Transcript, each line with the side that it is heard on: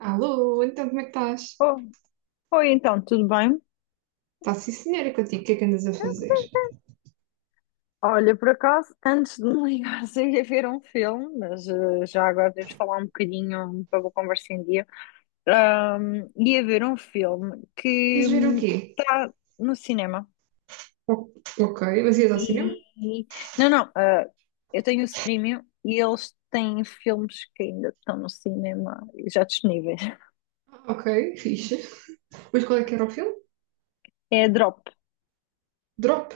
right: Alô, então como é que estás?
left: Oh, oi, então, tudo bem?
right: Está sim, senhora, contigo, o que é que andas a fazer?
left: Olha, por acaso, antes de me ligares, eu ia ver um filme, mas já agora deves falar um bocadinho para a conversa em dia. Ia ver um filme que
right: Ias ver o quê?
left: está no cinema.
right: O- Ok, mas ias ao cinema?
left: E. Não, não, eu tenho o streaming e eles têm filmes que ainda estão no cinema e já disponíveis.
right: Ah, Ok, fixe. Mas qual é que era o filme?
left: É a Drop.
right: Drop?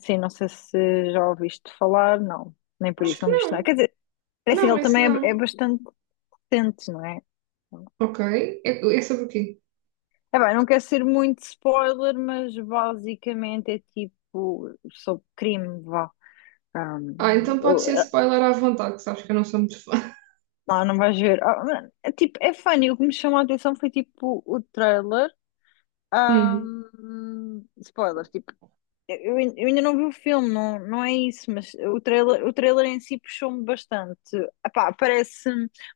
left: Sim, não sei se já ouviste falar, não, nem por
right: Acho
left: isso,
right: que
left: não viste nada.
right: não.
left: Quer dizer, é assim,
right: Não,
left: ele
right: esse
left: também é, é
right: não.
left: bastante. Sentes, não é?
right: Ok, é sobre o quê?
left: É bem, não quero ser muito spoiler, mas basicamente é tipo sobre crime, vá.
right: Ah,
left: Um,
right: então pode ser spoiler à vontade, que sabes que eu não sou muito fã.
left: não, não vais ver. Ah, mano, é tipo, é funny. O que me chamou a atenção foi tipo o trailer.
right: Hum,
left: Spoiler, tipo, eu ainda não vi o filme, não, não é isso, mas o trailer em si puxou-me bastante. Epá, parece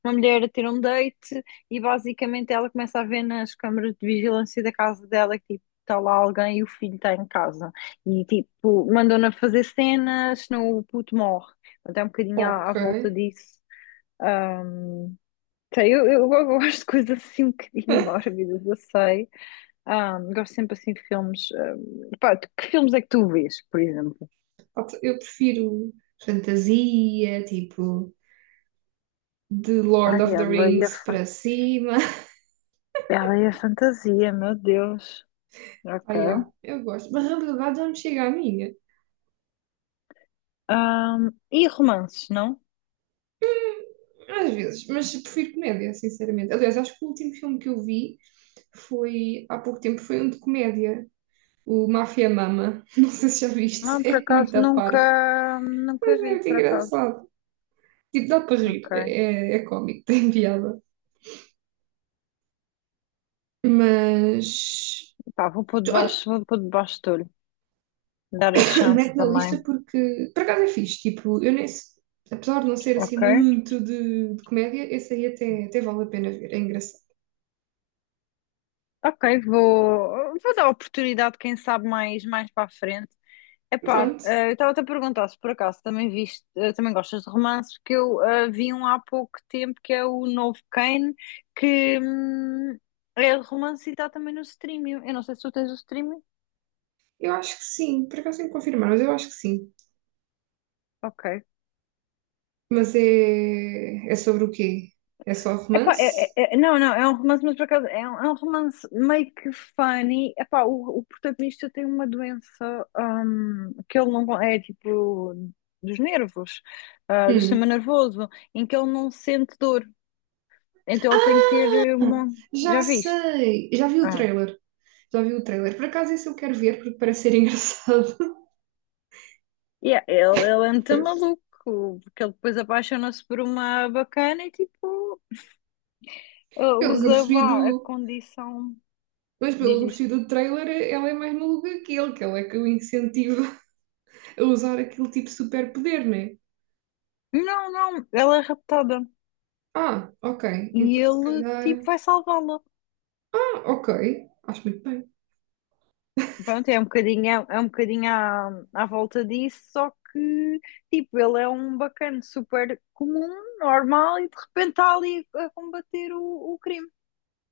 left: uma mulher a ter um date e basicamente ela começa a ver nas câmaras de vigilância da casa dela que tipo, está lá alguém e o filho está em casa. E tipo, mandam-na fazer cenas, senão o puto morre. Portanto, é um bocadinho
right: ok.
left: à volta disso. Ahm, Sei, eu gosto de coisas assim um bocadinho mórbidas, eu sei. Ah, gosto sempre assim de filmes. Pá, que filmes é que tu vês, por exemplo?
right: Eu prefiro fantasia, tipo, de Lord
left: Ai,
right: of the Rings para cima.
left: ela e a fantasia, meu Deus.
right: Ah, yeah,
left: Ok.
right: eu gosto. Mas a realidade não me chega a mim.
left: Ah, e romances, não?
right: Às vezes, mas prefiro comédia, sinceramente. Aliás, acho que o último filme que eu vi foi, há pouco tempo, foi um de comédia. O Máfia Mama. Não sei se já
left: Não,
right: viste.
left: por
right: É muito
left: acaso
right: parvo,
left: nunca,
right: mas
left: nunca
right: é
left: vi,
right: muito
left: por acaso.
right: engraçado. Tipo, dá para rir.
left: Ok.
right: É, é cómico, tem piada. Mas...
left: Pá, vou pôr
right: Olha,
left: debaixo, vou pôr debaixo do olho. Dar a chance
right: mete na lista
left: também.
right: porque, por acaso é fixe. Tipo, eu nem... Apesar de não ser assim
left: Ok.
right: muito de comédia, esse aí até, até vale a pena ver. É engraçado.
left: Ok, vou, vou dar oportunidade, quem sabe, mais, mais para a frente. Epá,
right: Pronto.
left: eu estava-te a perguntar se por acaso também viste, também gostas de romances, porque eu vi um há pouco tempo que é o novo Kane, que é de romance e está também no streaming. Eu não sei se tu tens o streaming.
right: Eu acho que sim. Por acaso tenho que confirmar, mas eu acho que sim.
left: Ok.
right: Mas é, é sobre o quê? É só
left: Epá,
right: romance?
left: não, não, é um romance, mas por acaso é um romance meio que funny. Epá, o protagonista tem uma doença que ele não con- é tipo dos nervos, ah, do sistema
right: Hum,
left: nervoso, em que ele não sente dor. Então ele tem que ter uma.
right: já
left: Já viste?
right: sei! Já vi o
left: Ah.
right: trailer. Já vi o trailer. Por acaso esse eu quero ver porque parece ser engraçado.
left: Yeah, ele é muito maluco, porque ele depois apaixona-se por uma bacana e tipo ah,
right: Pelo que eu
left: usa
right: percebi
left: vá, a
right: do.
left: condição.
right: Mas pelo
left: Diz,
right: que eu
left: diz.
right: percebi do trailer, ela é mais maluca que ele, que ela é que o incentiva a usar aquele tipo de superpoder, não é?
left: Não, não, ela é raptada.
right: Ah, ok.
left: E
right: Então se
left: ele tipo
right: calhar.
left: vai salvá-la.
right: Ah, ok. Acho muito bem.
left: Pronto, é um bocadinho à volta disso, só que tipo, ele é um bacana super comum, normal, e de repente está ali a combater o crime.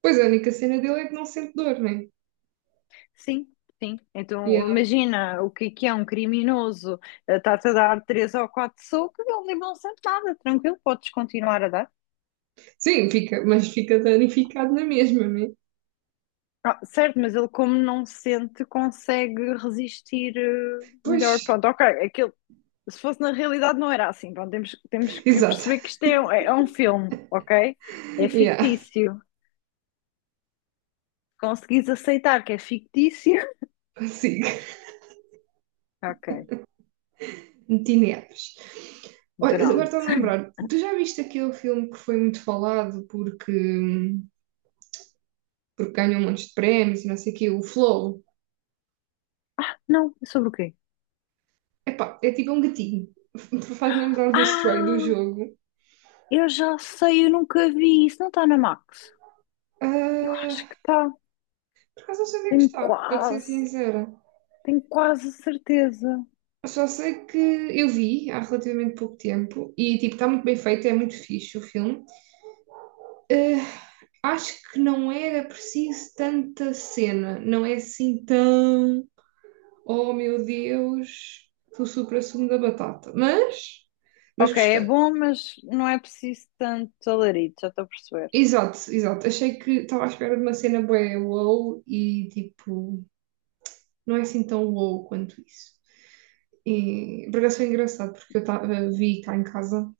right: Pois a única cena dele é que não sente dor, não é?
left: Sim, sim. Então,
right: Yeah.
left: imagina o que é um criminoso. Está-te a dar três ou quatro socos, ele não sente nada, tranquilo, podes continuar a dar.
right: Sim, fica, mas fica danificado na mesma, não é?
left: Ah, certo, mas ele, como não sente, consegue resistir
right: Pois,
left: melhor. Pronto, ok, aquilo, se fosse na realidade, não era assim. Pronto, temos que
right: exato.
left: perceber que isto é, é um filme, ok? É
right: Yeah,
left: fictício. Conseguis aceitar que é fictício?
right: consigo.
left: Ok,
right: Metineves. Olha, agora estou-me
left: pronto.
right: a lembrar, tu já viste aquele filme que foi muito falado porque, porque ganhou um monte de prémios e não sei o quê, o Flow?
left: Não, é sobre o quê?
right: Epá, é tipo um gatinho. Faz-me lembrar do Stray do
left: Ah!
right: jogo.
left: Eu já sei, eu nunca vi. Isso não está na Max. Eu
right: Ah,
left: acho que está.
right: por acaso não sei onde é que
left: Tenho
right: está, para te ser
left: quase,
right: sincera.
left: tenho quase certeza.
right: Só sei que eu vi há relativamente pouco tempo e tipo, está muito bem feito, é muito fixe o filme. Ah, acho que não era preciso tanta cena, não é assim tão Oh meu Deus, tu supra-sumo da batata. Mas
left: Ok, é
right: gostei.
left: bom, mas não é preciso tanto alarido, já estou a perceber.
right: Exato, exato. Achei que estava à espera de uma cena bué wow e tipo, não é assim tão wow quanto isso. E por acaso foi engraçado porque eu tava, vi cá em casa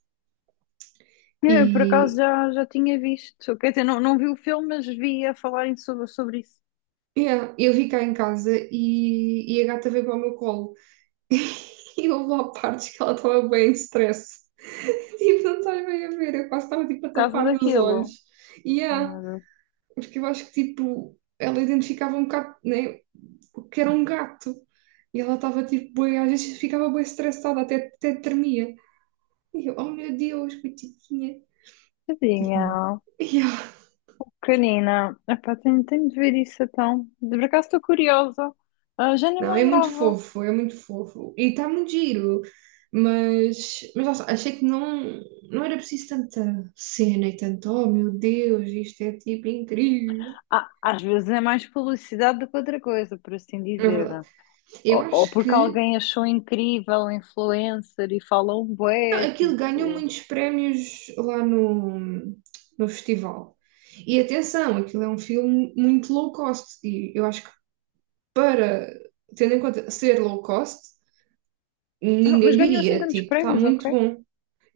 left: Eu, por acaso,
right: e
left: já tinha visto. Quer dizer, não, não vi o filme, mas vi a falarem sobre isso.
right: yeah, eu vi cá em casa e a gata veio para o meu colo. E houve lá partes que ela estava bem em stress. Tipo, não estás bem a ver, eu quase estava tipo a
left: Por causa
right: tapar-lhe os olhos.
left: daquilo.
right: E
left: Ai,
right: yeah,
left: meu Deus.
right: porque eu acho que tipo, ela identificava um bocado, né, o que era um gato. E ela estava tipo, bué, às vezes ficava bem estressada, até, até tremia. E eu, oh meu Deus, coitadinha.
left: Tadinha.
right: E eu,
left: Pequenina. Epá, tenho de ver isso então. De por acaso estou curiosa. Ah, já nem me
right: não, é muito
left: lembrava.
right: fofo, é muito fofo. E está muito giro. Mas lá achei que não, não era preciso tanta cena e tanto, oh meu Deus, isto é tipo incrível.
left: Ah, às vezes é mais publicidade do que outra coisa, por assim
right: É
left: dizer.
right: verdade. Eu
left: Ou
right: acho
left: porque
right: que
left: alguém achou incrível, um influencer, e falou um
right: Não,
left: bué,
right: aquilo ganhou
left: tipo...
right: muitos prémios lá no, no festival. E atenção, aquilo é um filme muito low cost. E eu acho que para, tendo em conta ser low cost,
left: Ah, mas
right: ninguém
left: ganhou assim
right: diria,
left: tantos
right: tipo, está
left: prémios,
right: muito
left: ok?
right: bom.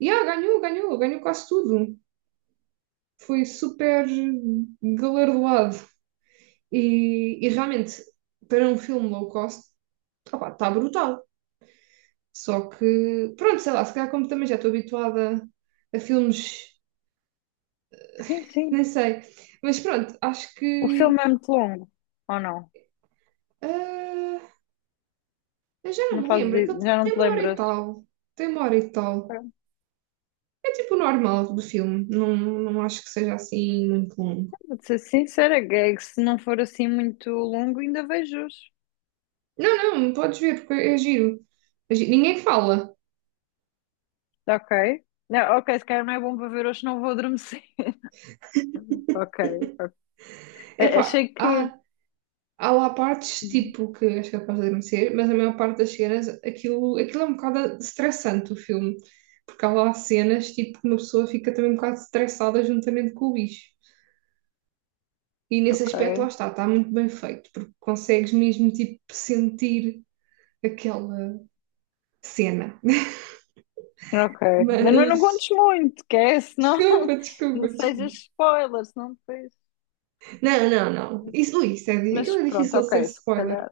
right: E ah, ganhou, ganhou, ganhou quase tudo. Foi super galardoado. E realmente, para um filme low cost, está brutal. Só que, pronto, sei lá, se calhar como também já estou habituada a filmes
left: Sim, sim.
right: nem sei. Mas pronto, acho
left: O
right: que.
left: filme é muito longo, ou não?
right: ah, eu já não
left: Não
right: me
left: fazes,
right: lembro. Aquilo
left: já não
right: tem
left: te
right: uma hora e
left: lembras?
right: tal. Tem uma hora e tal.
left: Pronto,
right: É tipo o normal do filme. Não, não acho que seja assim muito longo.
left: vou ser sincera, que é que se não for assim muito longo, ainda vejo hoje.
right: Não, não, podes ver, porque é giro. É Ninguém fala.
left: Ok? Não, ok, se calhar não é bom para ver hoje, não vou adormecer. Ok.
right: É pá,
left: Achei que...
right: há, há lá partes tipo que és capaz de adormecer, mas a maior parte das cenas, aquilo, aquilo é um bocado estressante o filme. Porque há lá cenas tipo que uma pessoa fica também um bocado estressada juntamente com o bicho. E nesse
left: Ok.
right: aspecto, lá está, está muito bem feito, porque consegues mesmo, tipo, sentir aquela cena.
left: Ok, mas não, não
right: Mas,
left: contes muito, que é, senão
right: desculpa, desculpa,
left: não
right: desculpa.
left: sejas spoiler, senão depois.
right: Não, não, não. Isso, ui, isso é,
left: Mas
right: aquilo é
left: pronto,
right: difícil de ser
left: ok, se
right: spoiler.
left: calhar.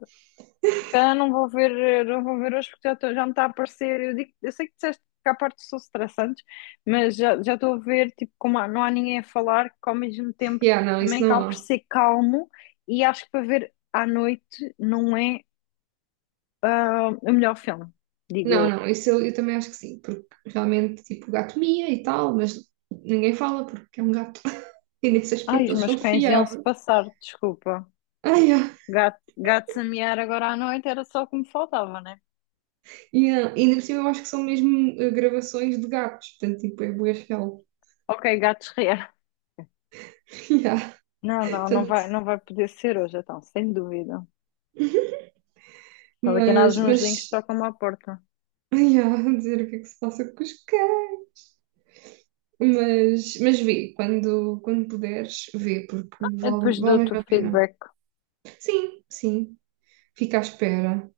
left: Se calhar não vou ver, não vou ver hoje porque já me está a aparecer. Eu, digo, eu sei que disseste que há partes que são estressantes, mas já estou a ver, tipo, não há ninguém a falar, que ao mesmo tempo
right: Yeah, não, isso
left: também
right: não
left: acaba por
right: há.
left: ser calmo e acho que para ver à noite não é o melhor filme, digo
right: Não,
left: eu.
right: não, isso eu também acho que sim, porque realmente, tipo, o gato mia e tal, mas ninguém fala porque é um gato. E nesse
left: Ai,
right: aspecto
left: os
right: eles
left: meus
right: são
left: cães iam-se
right: fiáveis.
left: passar, desculpa.
right: Ai, ah, yeah.
left: Gato, gatos a miar agora à noite era só o que me faltava, né?
right: Yeah. E ainda por cima eu acho que são mesmo gravações de gatos, portanto, tipo, é bué real.
left: Ok, gatos reais.
right: Yeah.
left: Não, não, não
right: Portanto,
left: vai, não vai poder ser hoje, então, sem dúvida. Olha aqui nós
right: Mas,
left: mãozinhos
right: mas,
left: tocam-me à porta.
right: ai, há dizer o que é que se passa com os cães. Mas vê, quando, quando puderes, vê, porque
left: Eu
right: vale,
left: depois
right: vale
left: dou-te
right: mesmo
left: o
right: a pena.
left: feedback.
right: Sim, sim, fica à espera.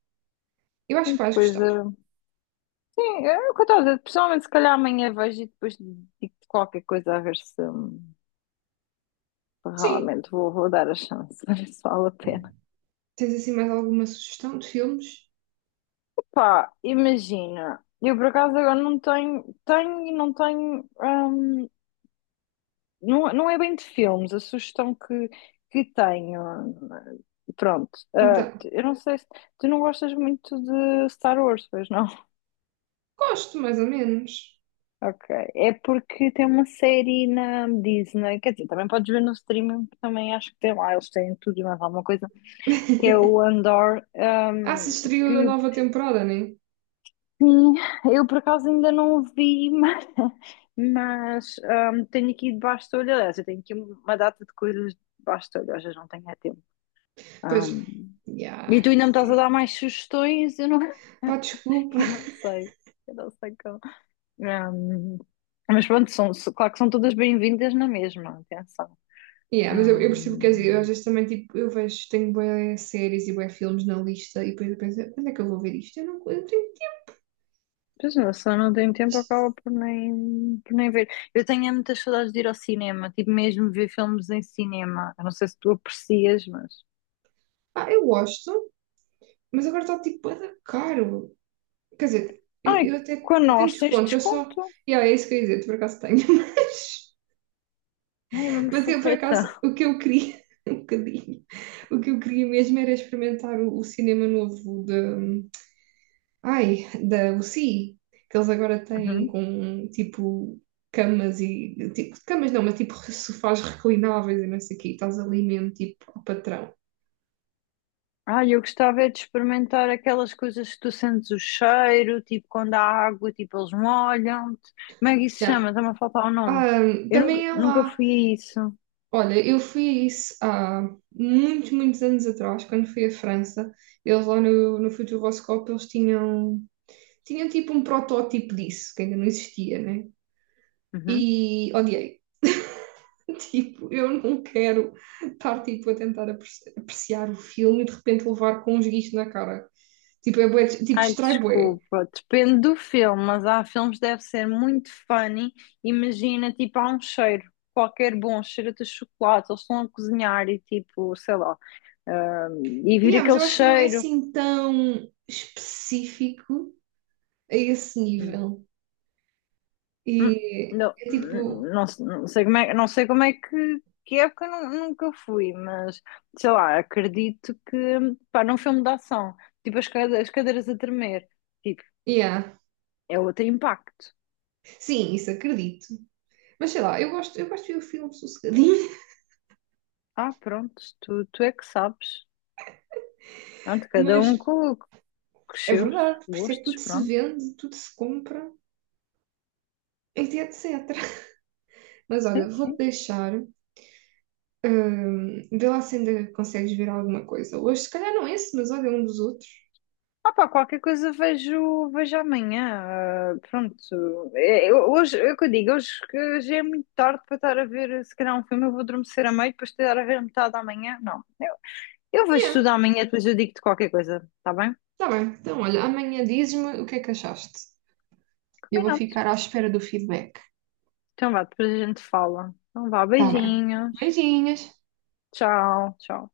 right: Eu
left: E
right: acho que vais
left: depois,
right: gostar.
left: sim, é o que eu estava a dizer. Pessoalmente, se calhar amanhã vejo e depois digo-te qualquer coisa a ver se
right: Sim.
left: realmente vou, vou dar a chance, a ver se vale a pena.
right: Tens assim mais alguma sugestão de filmes?
left: Pá, imagina. Eu por acaso agora não tenho, tenho e não tenho não, não é bem de filmes, a sugestão que tenho. Pronto,
right: Então,
left: eu não sei se tu não gostas muito de Star Wars, pois não?
right: gosto, mais ou menos.
left: Ok, é porque tem uma série na Disney, quer dizer, também podes ver no streaming, porque também acho que tem lá, eles têm tudo e mais alguma coisa, que é o Andor,
right: Ah, se estreou a
left: que
right: nova temporada, né?
left: sim, eu por acaso ainda não o vi, mas, tenho aqui debaixo do olho, aliás, eu tenho aqui uma data de coisas debaixo do olho, às vezes não tenho é tempo.
right: Pois,
left: Ahm,
right: já,
left: e tu ainda me
right: isso
left: estás a
right: é.
left: dar mais sugestões? Eu não,
right: Pá, desculpa,
left: eu não sei. Eu não sei como. Ahm, mas pronto, claro que são todas bem-vindas na mesma, atenção.
right: yeah, mas eu percebo o que queres dizer. Eu, às
left: Ahm,
right: vezes também, tipo, eu vejo, tenho bué séries e bué filmes na lista e depois eu penso, quando é que eu vou ver isto? Eu não tenho
left: Pois não, se eu só não tenho tempo,
right: isto.
left: acaba por nem ver. Eu tenho é muitas saudades de ir ao cinema, tipo mesmo ver filmes em cinema. Eu não sei se tu aprecias, mas.
right: Ah, eu gosto, mas agora está, tipo, bué da caro. Quer dizer,
left: Ai,
right: eu até
left: com
right: eu tenho
left: nós tens
right: desconto, eu só...
left: desconto.
right: Yeah, é isso que eu ia dizer, tu por acaso tenho, mas...
left: Ai, é mesmo
right: Mas eu, por acaso,
left: forreta.
right: o que eu queria, um bocadinho, o que eu queria mesmo era experimentar o cinema novo. Ai, da UCI, que eles agora têm
left: Uhum.
right: com tipo camas e tipo, camas não, mas tipo sofás reclináveis e não sei o quê, estás ali mesmo tipo ao patrão.
left: Ah, eu gostava é de experimentar aquelas coisas que tu sentes o cheiro, tipo quando há água, tipo eles molham-te. Como é que isso se
right: Yeah.
left: chama? Está-me a faltar o nome.
right: Ah,
left: Eu nunca,
right: também é
left: nunca
right: lá.
left: fui a isso.
right: Olha, eu fui a isso há muitos, muitos anos atrás, quando fui à França, eles lá no Futuroscope, eles tinham, tinham tipo um protótipo disso, que ainda não existia, né?
left: Uhum.
right: E odiei. Tipo, eu não quero estar tipo, a tentar apreciar o filme e de repente levar com um esguicho na cara. Tipo, é bué, tipo,
left: Ai,
right: distrai bué.
left: desculpa. Depende do filme, mas há filmes que deve ser muito funny. Imagina, tipo, há um cheiro, qualquer bom cheiro de chocolate, eles estão a cozinhar e tipo, sei lá, ah, e vir
right: Yeah, mas
left: aquele
right: eu acho que não é
left: cheiro.
right: assim tão específico a esse nível.
left: Hum,
right: E
left: Não,
right: é tipo,
left: não, não sei como é, não sei como é que época nunca fui, mas sei lá, acredito que pá, num filme de ação, tipo as, as cadeiras a tremer, tipo,
right: yeah.
left: é outro impacto.
right: Sim, isso acredito. Mas sei lá, eu gosto de ver o filme sossegadinho,
left: Ah, pronto, tu é que sabes. Pronto, cada um
right: mas
left: com os
right: é
left: seus
right: verdade, por isso é que
left: gostos,
right: tudo se
left: pronto.
right: vende, tudo se compra, etc, etc. Mas olha,
left: Sim,
right: vou-te
left: sim.
right: deixar. Vê lá se ainda consegues ver alguma coisa. Hoje, se calhar não esse, mas olha um dos outros.
left: Ah pá, qualquer coisa vejo, vejo amanhã. Pronto. É, hoje, é o que eu digo, hoje que já é muito tarde para estar a ver, se calhar um filme, eu vou adormecer a meio, depois estar a ver a metade da manhã. Não. Eu vejo
right: Yeah,
left: tudo amanhã, depois eu digo-te qualquer coisa, tá bem?
right: tá bem. Então, olha, amanhã dizes-me o que é que achaste. Eu vou
left: Combinado.
right: ficar à espera do feedback.
left: Então vá, depois a gente fala. Então vá,
right: Tá bem.
left: beijinhos.
right: Beijinhos.
left: Tchau, tchau.